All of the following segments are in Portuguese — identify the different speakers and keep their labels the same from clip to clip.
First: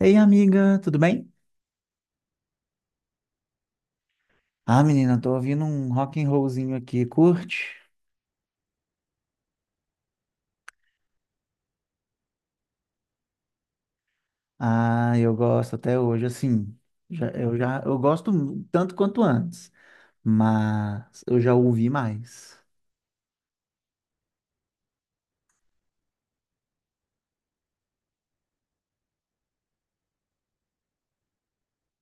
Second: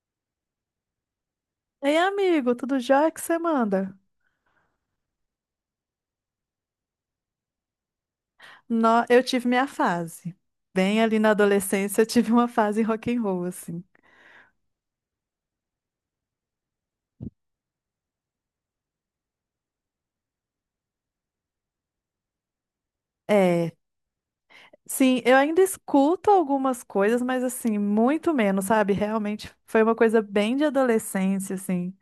Speaker 1: Ei, amiga, tudo bem?
Speaker 2: Ei, amigo, tudo jóia que você manda?
Speaker 1: Ah, menina, tô ouvindo um rock and rollzinho aqui, curte?
Speaker 2: Eu tive minha fase. Bem ali na adolescência, eu tive uma fase rock and roll, assim.
Speaker 1: Ah, eu gosto até hoje, assim, eu gosto tanto quanto antes, mas eu já ouvi mais.
Speaker 2: É, sim, eu ainda escuto algumas coisas, mas assim, muito menos, sabe? Realmente foi uma coisa bem de adolescência, assim.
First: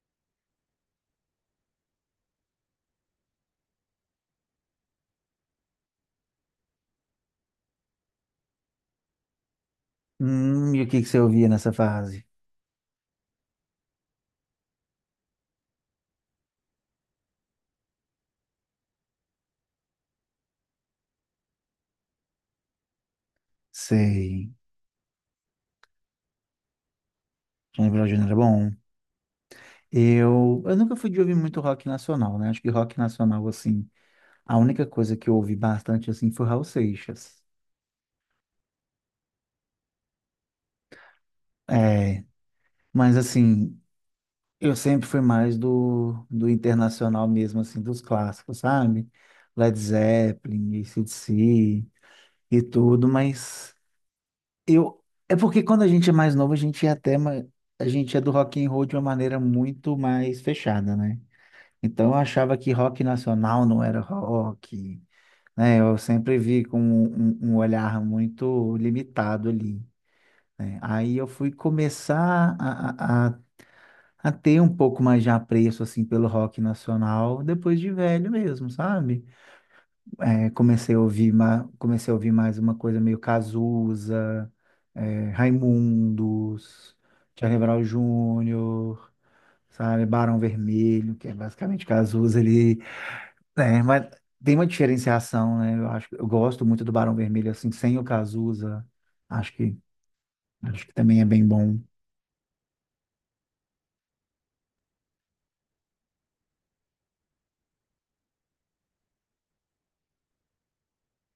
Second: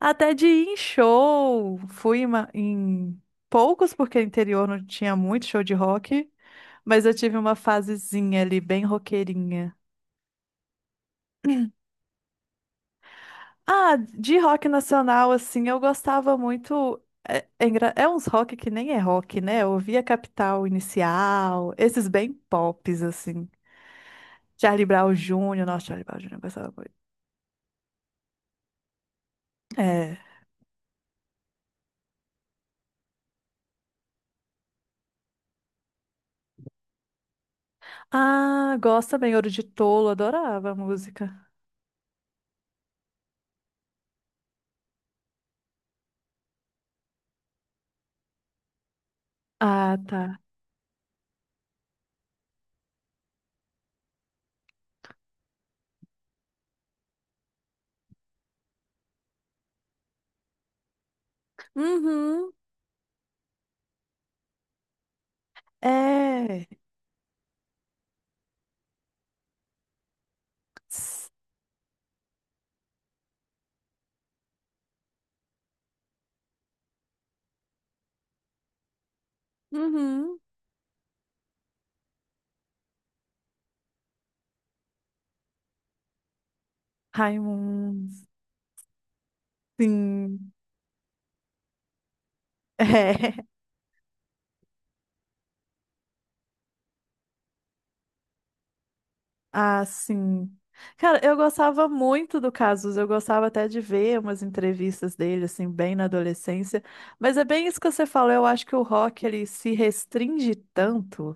Speaker 2: Até de ir em show, fui em poucos, porque interior não tinha muito show de rock, mas eu tive uma fasezinha ali, bem roqueirinha.
Speaker 1: E o que que você ouvia nessa fase?
Speaker 2: Ah, de rock nacional, assim, eu gostava muito. É uns rock que nem é rock, né? Eu ouvia Capital Inicial, esses bem pops, assim.
Speaker 1: Sei.
Speaker 2: Charlie Brown Jr., nossa, Charlie Brown Jr. eu gostava muito.
Speaker 1: Johnny Bravo era bom.
Speaker 2: É.
Speaker 1: Eu nunca fui de ouvir muito rock nacional, né? Acho que rock nacional, assim, a única coisa que eu ouvi bastante, assim, foi Raul Seixas.
Speaker 2: Ah, gosto também, Ouro de Tolo, adorava a música.
Speaker 1: É, mas assim, eu sempre fui mais do internacional mesmo, assim, dos clássicos, sabe? Led
Speaker 2: Ah, tá.
Speaker 1: Zeppelin, AC/DC e tudo, mas eu... É porque quando a gente é mais novo, a gente é até... A gente é do rock and roll de uma maneira muito mais fechada, né? Então eu
Speaker 2: Uhum,
Speaker 1: achava que rock nacional não era rock, né? Eu sempre vi
Speaker 2: é.
Speaker 1: com um, um olhar muito limitado ali, né? Aí eu
Speaker 2: Tss,
Speaker 1: fui começar a ter um pouco mais de apreço assim pelo rock nacional depois de velho mesmo, sabe?
Speaker 2: uhum.
Speaker 1: É, comecei a ouvir mais uma coisa meio Cazuza, é, Raimundos, Charlie Brown
Speaker 2: Raimundos,
Speaker 1: Júnior, sabe? Barão
Speaker 2: sim.
Speaker 1: Vermelho, que é basicamente Cazuza ali,
Speaker 2: É.
Speaker 1: né? Mas tem uma diferenciação, né? Eu gosto muito do Barão Vermelho assim, sem o Cazuza. Acho que
Speaker 2: Ah, sim.
Speaker 1: acho que também
Speaker 2: Cara,
Speaker 1: é
Speaker 2: eu
Speaker 1: bem bom.
Speaker 2: gostava muito do Casus, eu gostava até de ver umas entrevistas dele, assim, bem na adolescência. Mas é bem isso que você falou, eu acho que o rock, ele se restringe tanto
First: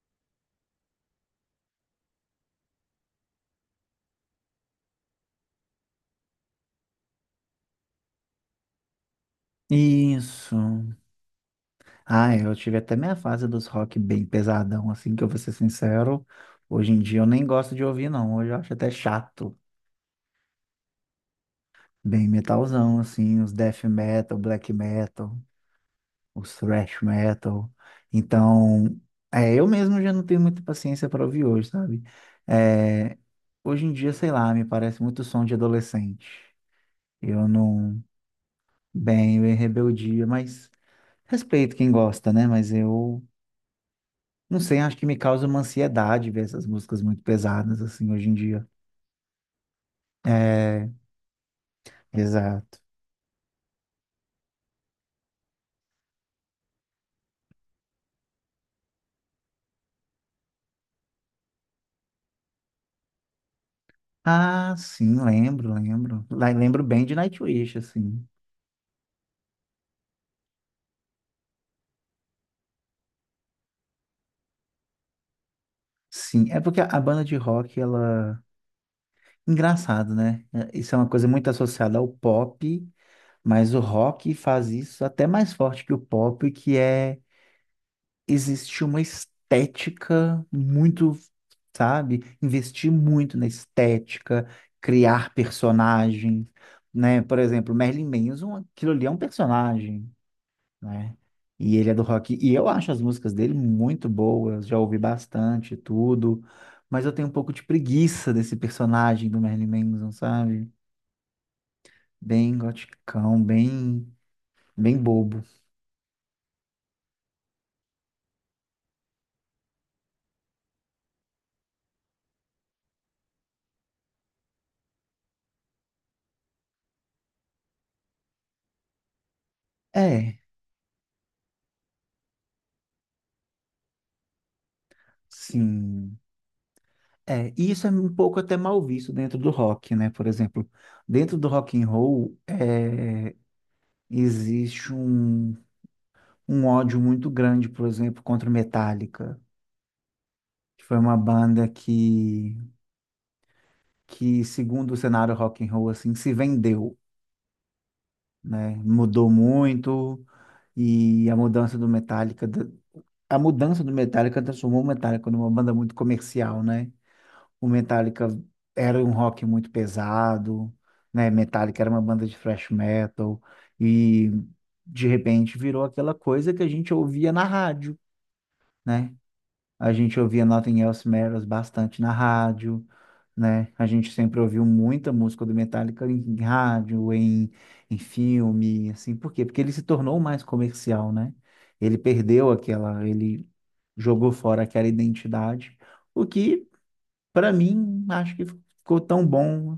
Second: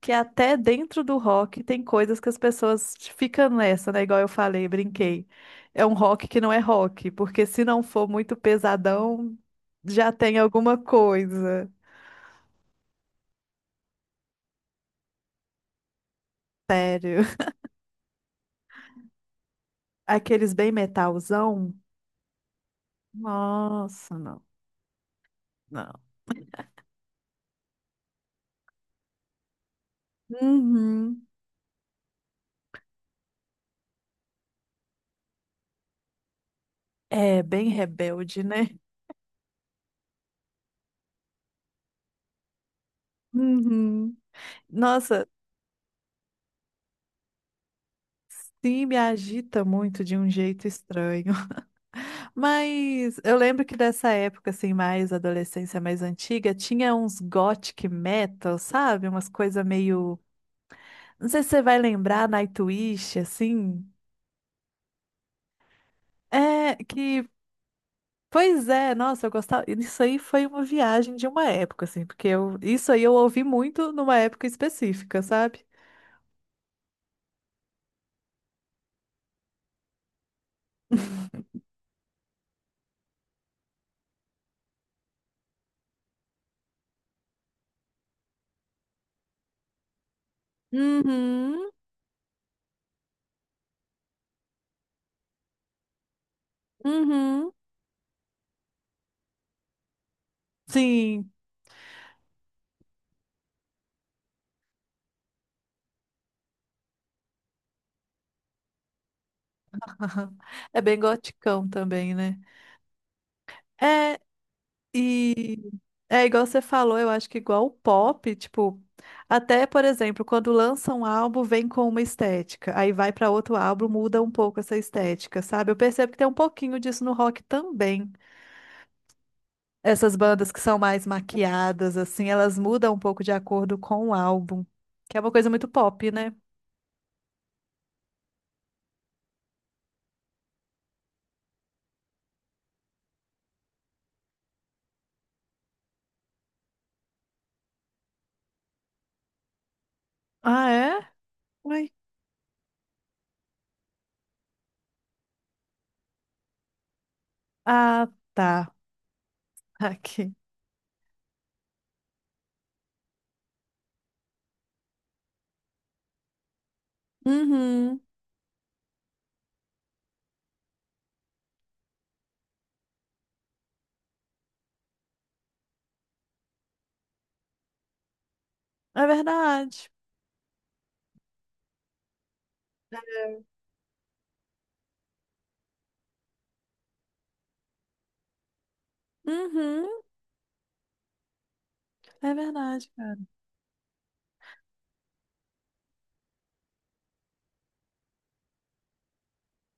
Speaker 2: que até dentro do rock tem coisas que as pessoas ficam nessa, né? Igual eu falei, brinquei. É um rock que não é rock, porque se não for muito pesadão, já tem
Speaker 1: Isso.
Speaker 2: alguma coisa.
Speaker 1: Ah, é, eu tive até minha fase dos rock bem pesadão, assim, que eu vou ser sincero. Hoje em dia
Speaker 2: Sério.
Speaker 1: eu nem gosto de ouvir, não. Hoje eu acho até chato.
Speaker 2: Aqueles bem metalzão?
Speaker 1: Bem metalzão, assim, os death
Speaker 2: Nossa,
Speaker 1: metal,
Speaker 2: não,
Speaker 1: black metal,
Speaker 2: não.
Speaker 1: os thrash metal. Então, é, eu mesmo já não tenho muita paciência para
Speaker 2: Uhum.
Speaker 1: ouvir hoje, sabe? É, hoje em dia, sei lá, me parece muito som de adolescente.
Speaker 2: É
Speaker 1: Eu
Speaker 2: bem
Speaker 1: não.
Speaker 2: rebelde, né?
Speaker 1: Bem, eu em rebeldia, mas respeito quem gosta, né? Mas eu.
Speaker 2: Uhum.
Speaker 1: Não sei, acho que me
Speaker 2: Nossa,
Speaker 1: causa uma ansiedade ver essas músicas muito pesadas, assim, hoje em dia.
Speaker 2: sim, me agita muito de um jeito
Speaker 1: É,
Speaker 2: estranho.
Speaker 1: exato.
Speaker 2: Mas eu lembro que dessa época, assim, mais adolescência mais antiga, tinha uns gothic metal, sabe? Umas coisas meio. Não sei se você vai lembrar, Nightwish, assim.
Speaker 1: Ah, sim, lembro, lembro.
Speaker 2: É,
Speaker 1: Lembro bem de
Speaker 2: que.
Speaker 1: Nightwish, assim.
Speaker 2: Pois é, nossa, eu gostava. Isso aí foi uma viagem de uma época, assim, porque isso aí eu ouvi muito numa época específica, sabe?
Speaker 1: Sim, é porque a banda de rock, ela... Engraçado, né? É, isso é uma coisa muito associada ao pop, mas o rock faz isso até mais forte que o pop, que é existe uma estética muito,
Speaker 2: Uhum.
Speaker 1: sabe? Investir muito na estética, criar personagens, né? Por
Speaker 2: Uhum.
Speaker 1: exemplo, Merlin Manson, aquilo ali é um personagem, né?
Speaker 2: Sim.
Speaker 1: E ele é do rock. E eu acho as músicas dele muito boas, já ouvi bastante e tudo. Mas eu tenho um pouco de preguiça desse personagem do Merlin Manson, sabe?
Speaker 2: É bem goticão também, né?
Speaker 1: Bem goticão, bem,
Speaker 2: É,
Speaker 1: bem bobo.
Speaker 2: e é igual você falou, eu acho que igual o pop, tipo, até, por exemplo, quando lança um álbum, vem com uma estética, aí vai pra outro álbum, muda um pouco essa estética, sabe? Eu percebo que tem um pouquinho disso no rock também. Essas
Speaker 1: É,
Speaker 2: bandas que são mais maquiadas, assim, elas mudam um pouco de acordo com o álbum, que é uma coisa muito pop,
Speaker 1: sim.
Speaker 2: né?
Speaker 1: É, e isso é um pouco até mal visto dentro do rock, né? Por exemplo, dentro do rock and roll, é, existe um, um ódio muito grande, por exemplo, contra o Metallica,
Speaker 2: Ah,
Speaker 1: que foi
Speaker 2: é?
Speaker 1: uma banda
Speaker 2: Ui.
Speaker 1: que segundo o cenário rock and roll, assim, se vendeu,
Speaker 2: Ah, tá.
Speaker 1: né? Mudou muito
Speaker 2: Aqui.
Speaker 1: e a mudança do Metallica transformou o Metallica numa banda muito comercial, né? O
Speaker 2: Uhum.
Speaker 1: Metallica era um rock muito pesado, né? Metallica era uma banda de thrash metal e de repente virou aquela coisa que a gente ouvia na rádio,
Speaker 2: É
Speaker 1: né?
Speaker 2: verdade.
Speaker 1: A gente ouvia Nothing Else Matters bastante na rádio, né? A gente sempre ouviu muita música do Metallica em rádio, em, em filme, assim. Por quê? Porque ele se
Speaker 2: Uhum.
Speaker 1: tornou mais comercial, né? Ele
Speaker 2: É
Speaker 1: perdeu
Speaker 2: verdade,
Speaker 1: aquela,
Speaker 2: cara.
Speaker 1: ele jogou fora aquela identidade. O que para mim, acho que ficou tão bom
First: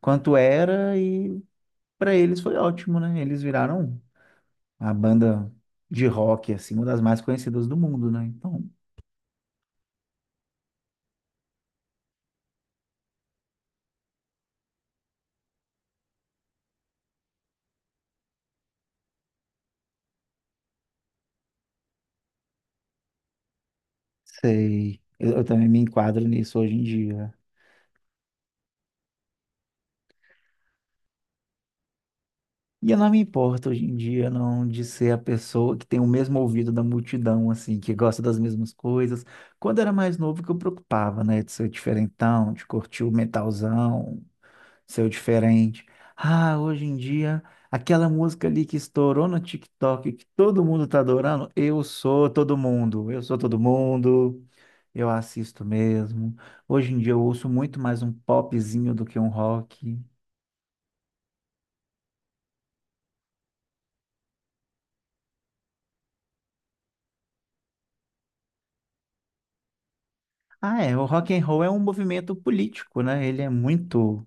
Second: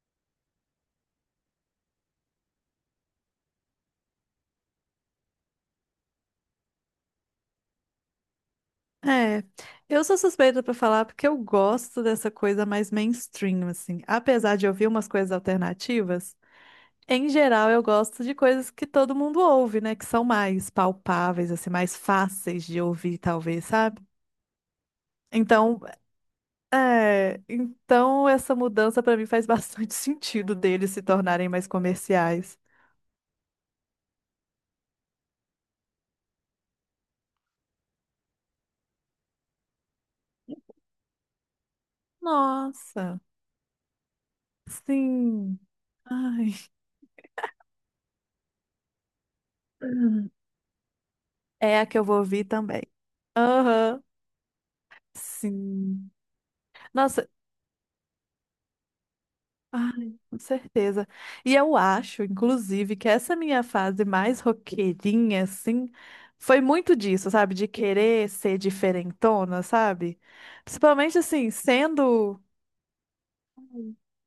Speaker 1: quanto era e para eles foi ótimo, né? Eles viraram a banda de rock, assim, uma das mais conhecidas do mundo, né? Então,
Speaker 2: É, eu sou suspeita pra falar porque eu gosto dessa coisa mais mainstream, assim. Apesar de ouvir umas coisas alternativas, em geral eu gosto de coisas que todo mundo ouve, né? Que são mais palpáveis, assim, mais fáceis de ouvir, talvez, sabe?
Speaker 1: sei. Eu também me
Speaker 2: Então,
Speaker 1: enquadro nisso hoje em dia.
Speaker 2: então essa mudança pra mim faz bastante sentido deles se tornarem mais comerciais.
Speaker 1: E eu não me importo hoje em dia, não, de ser a pessoa que tem o mesmo ouvido da multidão, assim, que gosta das mesmas coisas. Quando era mais novo, que eu preocupava, né? De ser diferentão, de curtir o
Speaker 2: Nossa,
Speaker 1: metalzão, seu
Speaker 2: sim.
Speaker 1: diferente.
Speaker 2: Ai.
Speaker 1: Ah, hoje em dia, aquela música ali que estourou no TikTok, que todo mundo tá adorando,
Speaker 2: É
Speaker 1: eu
Speaker 2: a que eu vou
Speaker 1: sou
Speaker 2: ouvir
Speaker 1: todo
Speaker 2: também.
Speaker 1: mundo, eu sou todo
Speaker 2: Aham.
Speaker 1: mundo, eu assisto
Speaker 2: Sim.
Speaker 1: mesmo. Hoje em dia eu
Speaker 2: Nossa,
Speaker 1: ouço muito mais um popzinho do que um rock.
Speaker 2: ai, com certeza. E eu acho, inclusive, que essa minha fase mais roqueirinha, assim, foi muito disso, sabe? De querer ser diferentona, sabe?
Speaker 1: Ah, é, o
Speaker 2: Principalmente,
Speaker 1: rock and
Speaker 2: assim,
Speaker 1: roll é um movimento
Speaker 2: sendo,
Speaker 1: político, né?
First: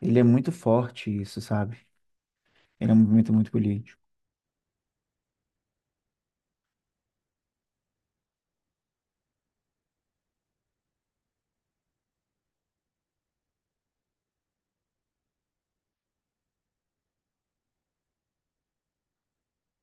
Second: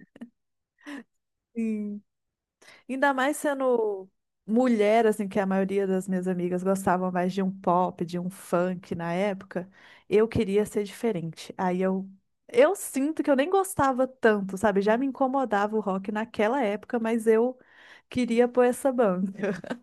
Speaker 1: Ele é muito forte isso, sabe?
Speaker 2: assim,
Speaker 1: Ele é um
Speaker 2: ainda
Speaker 1: movimento
Speaker 2: mais
Speaker 1: muito político.
Speaker 2: sendo mulher, assim, que a maioria das minhas amigas gostavam mais de um pop, de um funk na época, eu queria ser diferente. Aí eu sinto que eu nem gostava tanto, sabe? Já me incomodava o rock naquela época, mas eu queria pôr essa banca.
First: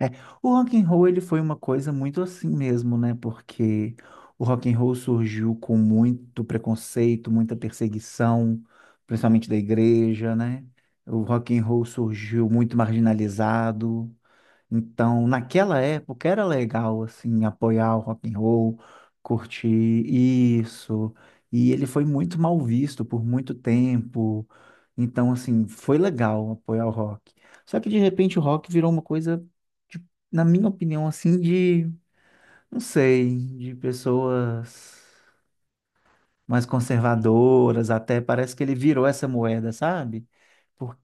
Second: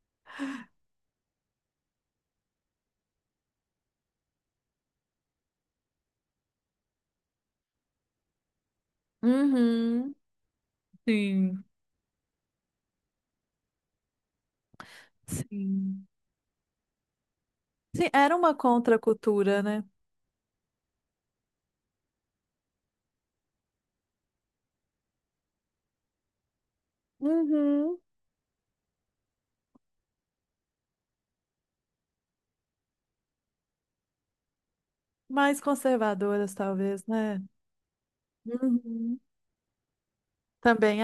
Speaker 1: É, o rock and roll ele foi uma coisa muito assim mesmo, né? Porque o rock and roll surgiu com muito preconceito, muita perseguição, principalmente da
Speaker 2: Uhum,
Speaker 1: igreja, né? O rock and
Speaker 2: sim,
Speaker 1: roll surgiu muito marginalizado. Então, naquela
Speaker 2: sim.
Speaker 1: época era legal assim apoiar o
Speaker 2: Sim,
Speaker 1: rock
Speaker 2: era
Speaker 1: and
Speaker 2: uma
Speaker 1: roll,
Speaker 2: contracultura,
Speaker 1: curtir
Speaker 2: né?
Speaker 1: isso. E ele foi muito mal visto por muito tempo. Então, assim, foi legal apoiar o rock. Só que de
Speaker 2: Uhum.
Speaker 1: repente o rock virou uma coisa, de- na minha opinião, assim, de, não sei, de pessoas
Speaker 2: Mais conservadoras,
Speaker 1: mais
Speaker 2: talvez, né?
Speaker 1: conservadoras, até parece que ele virou
Speaker 2: Uhum.
Speaker 1: essa moeda, sabe?
Speaker 2: Também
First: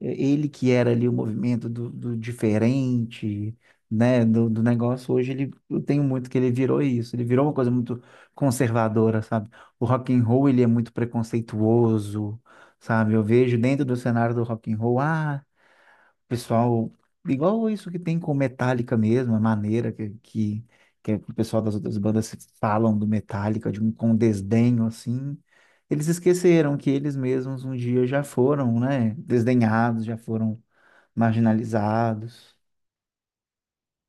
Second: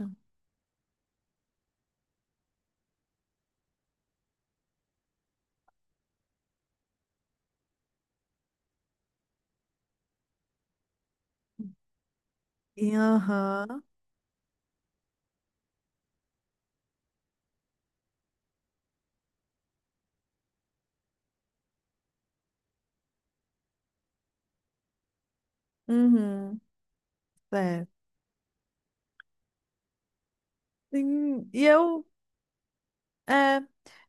Speaker 1: É, ele que era ali o movimento do diferente, né, do negócio, hoje ele, eu tenho muito que ele virou isso, ele virou uma coisa muito conservadora, sabe? O rock and roll, ele é muito preconceituoso,
Speaker 2: E,
Speaker 1: sabe? Eu vejo dentro
Speaker 2: aham.
Speaker 1: do cenário do rock and roll, ah, pessoal, igual isso que tem com Metallica mesmo, a maneira que o pessoal das outras bandas falam do Metallica, de um, com desdenho, assim, eles
Speaker 2: Uhum.
Speaker 1: esqueceram que eles mesmos um
Speaker 2: É,
Speaker 1: dia já foram, né, desdenhados, já foram
Speaker 2: sim,
Speaker 1: marginalizados.
Speaker 2: é,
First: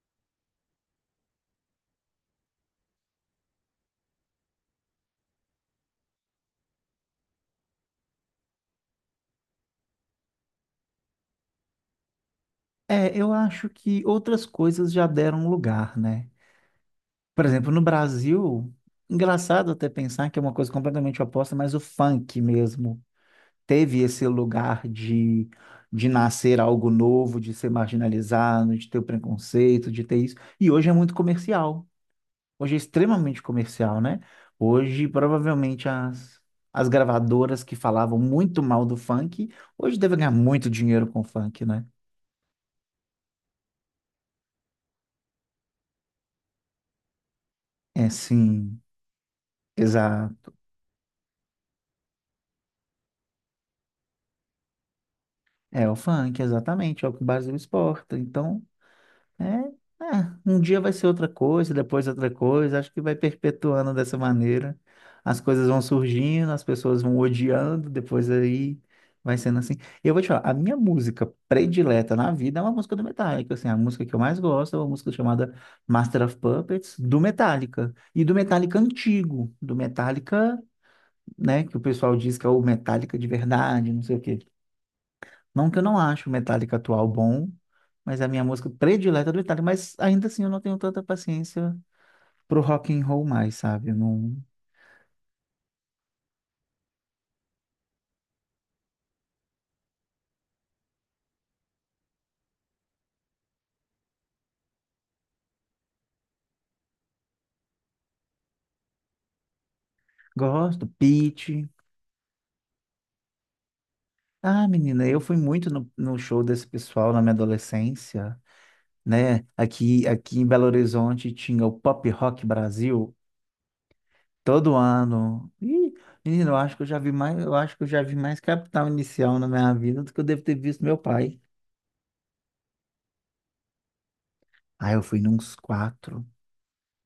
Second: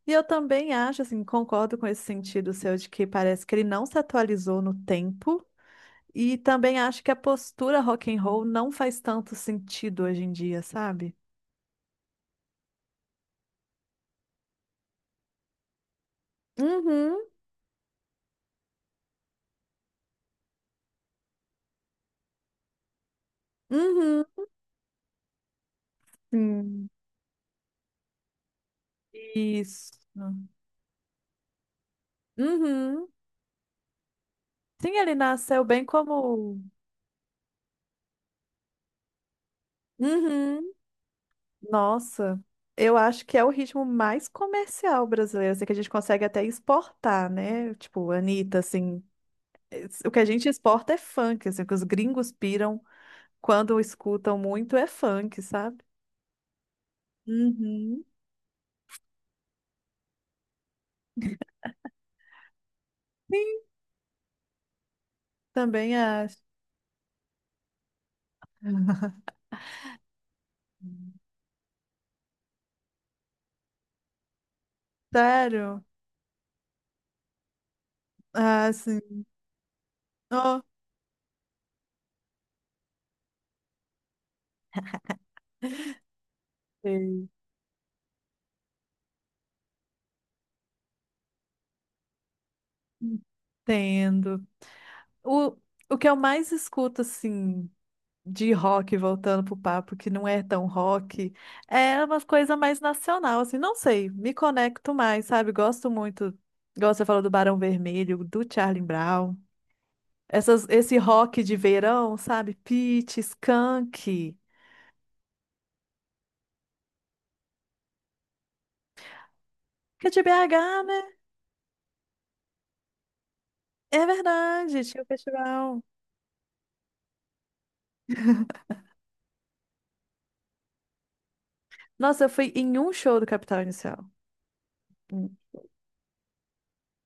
Speaker 2: e eu também acho, assim, concordo com esse sentido seu de que parece que ele não se atualizou no tempo, e também acho que a postura rock and roll não faz tanto sentido hoje em dia, sabe?
Speaker 1: É, eu acho que outras coisas já deram lugar, né?
Speaker 2: Uhum,
Speaker 1: Por exemplo, no Brasil, engraçado até pensar que é uma coisa completamente oposta, mas o funk mesmo teve
Speaker 2: uhum,
Speaker 1: esse lugar de nascer algo
Speaker 2: sim.
Speaker 1: novo, de ser marginalizado, de ter o preconceito,
Speaker 2: Isso.
Speaker 1: de ter isso. E hoje é muito comercial. Hoje é
Speaker 2: Uhum.
Speaker 1: extremamente comercial, né?
Speaker 2: Sim,
Speaker 1: Hoje,
Speaker 2: ele nasceu bem
Speaker 1: provavelmente,
Speaker 2: como.
Speaker 1: as gravadoras que falavam muito mal do funk, hoje devem ganhar muito
Speaker 2: Uhum.
Speaker 1: dinheiro com o funk, né?
Speaker 2: Nossa, eu acho que é o ritmo mais comercial brasileiro, assim, que a gente consegue até exportar, né?
Speaker 1: É,
Speaker 2: Tipo, Anitta,
Speaker 1: sim,
Speaker 2: assim. O que a gente
Speaker 1: exato.
Speaker 2: exporta é funk, assim, o que os gringos piram quando escutam muito é funk, sabe?
Speaker 1: É o funk, exatamente, é o que o Brasil
Speaker 2: Uhum.
Speaker 1: exporta. Então, é, é, um dia vai ser outra coisa, depois outra coisa. Acho que vai
Speaker 2: Sim,
Speaker 1: perpetuando dessa maneira. As coisas vão
Speaker 2: também acho.
Speaker 1: surgindo, as pessoas vão odiando, depois aí vai sendo assim. E eu vou te falar, a minha música predileta na vida é uma música do Metallica. Assim, a música que eu mais gosto é uma música chamada
Speaker 2: Sério?
Speaker 1: Master of Puppets, do Metallica. E do
Speaker 2: Ah,
Speaker 1: Metallica
Speaker 2: sim.
Speaker 1: antigo, do Metallica,
Speaker 2: Ó,
Speaker 1: né, que o pessoal diz que é o Metallica de verdade, não sei o quê. Não que eu não acho o Metallica atual
Speaker 2: sei.
Speaker 1: bom, mas é a minha música predileta do Metallica, mas ainda assim eu não tenho tanta paciência pro rock and roll mais, sabe? Eu não
Speaker 2: Entendo. O, o que eu mais escuto, assim, de rock, voltando pro papo, que não é tão rock, é uma coisa mais nacional, assim, não sei, me conecto mais, sabe? Gosto muito, igual você falou do Barão Vermelho, do Charlie Brown. Essas,
Speaker 1: gosto,
Speaker 2: esse rock de
Speaker 1: Pitty.
Speaker 2: verão, sabe? Pitty, Skank.
Speaker 1: Ah, menina, eu fui muito no show desse pessoal na minha adolescência, né? Aqui,
Speaker 2: Que é de
Speaker 1: aqui em Belo
Speaker 2: BH, né?
Speaker 1: Horizonte tinha o Pop Rock Brasil
Speaker 2: É
Speaker 1: todo
Speaker 2: verdade, tinha o
Speaker 1: ano.
Speaker 2: festival.
Speaker 1: Ih, menina, eu acho que eu já vi mais Capital Inicial na minha vida do que eu devo ter visto meu pai.
Speaker 2: Nossa, eu fui em um show do Capital Inicial.
Speaker 1: Ah, eu fui
Speaker 2: Hum.
Speaker 1: nos quatro.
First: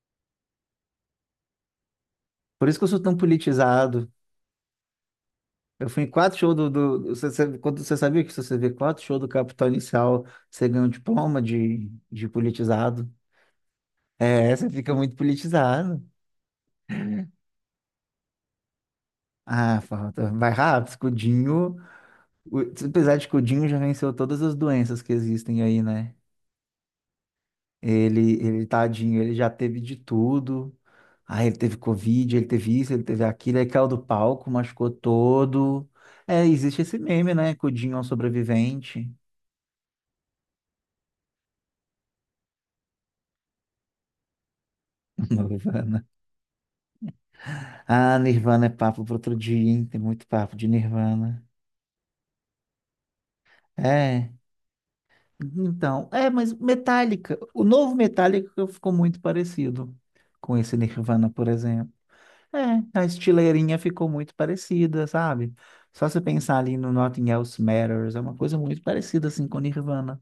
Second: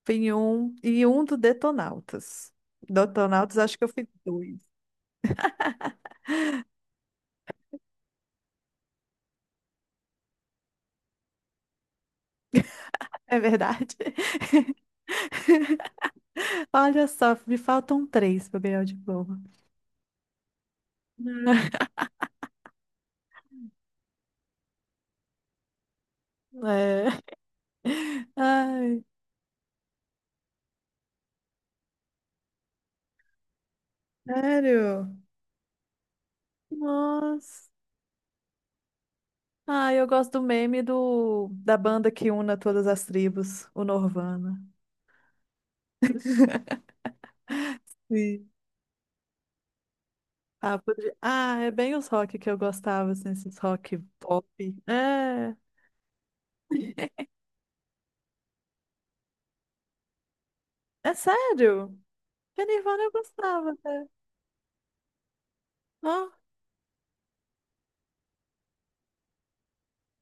Speaker 2: Fui em um e um do Detonautas.
Speaker 1: Por isso que eu sou tão
Speaker 2: Detonautas, acho que eu fui
Speaker 1: politizado.
Speaker 2: dois.
Speaker 1: Eu fui em quatro shows do quando você sabia que se você vê quatro shows do Capital Inicial, você ganha um diploma de politizado.
Speaker 2: É verdade.
Speaker 1: É, você fica muito politizado.
Speaker 2: Olha só, me faltam três para ganhar o diploma.
Speaker 1: Ah, falta. Vai rápido, Escudinho. o- Apesar de Escudinho já venceu todas as doenças que existem aí, né?
Speaker 2: É. Ai,
Speaker 1: Tadinho, ele já teve de tudo. Ah, ele teve Covid, ele teve isso, ele teve aquilo, aí caiu do palco, machucou
Speaker 2: sério?
Speaker 1: todo. É, existe esse meme, né?
Speaker 2: Nossa.
Speaker 1: Cudinho é um sobrevivente.
Speaker 2: Ah, eu gosto do meme da banda que una todas as tribos, o Norvana.
Speaker 1: Ah,
Speaker 2: Sim.
Speaker 1: Nirvana é papo para outro dia, hein? Tem muito papo de
Speaker 2: Ah, podia-
Speaker 1: Nirvana.
Speaker 2: ah, é bem os rock que eu gostava, assim, esses rock
Speaker 1: É,
Speaker 2: pop. É,
Speaker 1: então, é, mas Metallica, o novo Metallica ficou muito parecido com esse
Speaker 2: é
Speaker 1: Nirvana, por exemplo.
Speaker 2: sério. Que
Speaker 1: É,
Speaker 2: Nirvana
Speaker 1: a
Speaker 2: eu gostava
Speaker 1: estileirinha
Speaker 2: até.
Speaker 1: ficou muito parecida, sabe? Só
Speaker 2: Ó,
Speaker 1: se pensar ali no Nothing Else Matters, é uma coisa muito parecida assim com Nirvana.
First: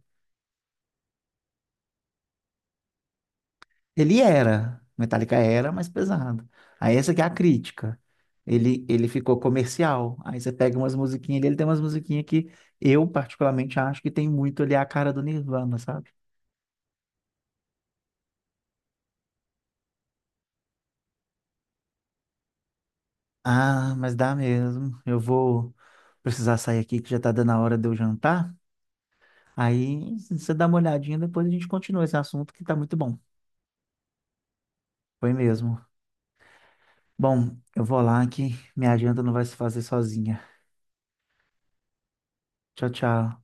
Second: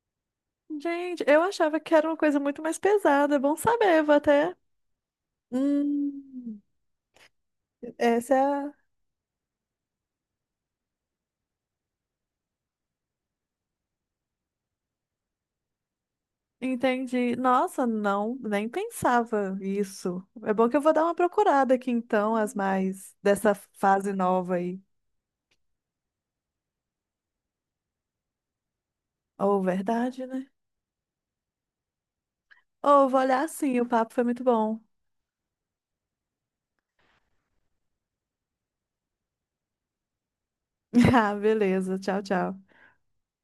Speaker 2: gente, eu achava que era uma coisa muito mais pesada. É bom saber, vou
Speaker 1: Ele
Speaker 2: até.
Speaker 1: era, Metallica era mais pesado.
Speaker 2: Hum,
Speaker 1: Aí essa que é a crítica.
Speaker 2: essa é a.
Speaker 1: Ele ficou comercial. Aí você pega umas musiquinhas dele, ele tem umas musiquinhas que eu particularmente acho que tem muito ali a cara do Nirvana, sabe?
Speaker 2: Entendi. Nossa, não, nem pensava isso. É bom que eu vou dar uma procurada aqui então, as mais dessa
Speaker 1: Ah,
Speaker 2: fase
Speaker 1: mas dá
Speaker 2: nova aí.
Speaker 1: mesmo. Eu vou precisar sair aqui que já tá dando a hora de eu jantar.
Speaker 2: Ou
Speaker 1: Aí
Speaker 2: verdade, né?
Speaker 1: você dá uma olhadinha, depois a gente continua esse assunto que tá muito
Speaker 2: Ou
Speaker 1: bom.
Speaker 2: vou olhar sim, o papo foi muito bom.
Speaker 1: Foi mesmo. Bom, eu vou lá que minha janta não vai se fazer sozinha.
Speaker 2: Ah, beleza. Tchau, tchau.
Speaker 1: Tchau, tchau.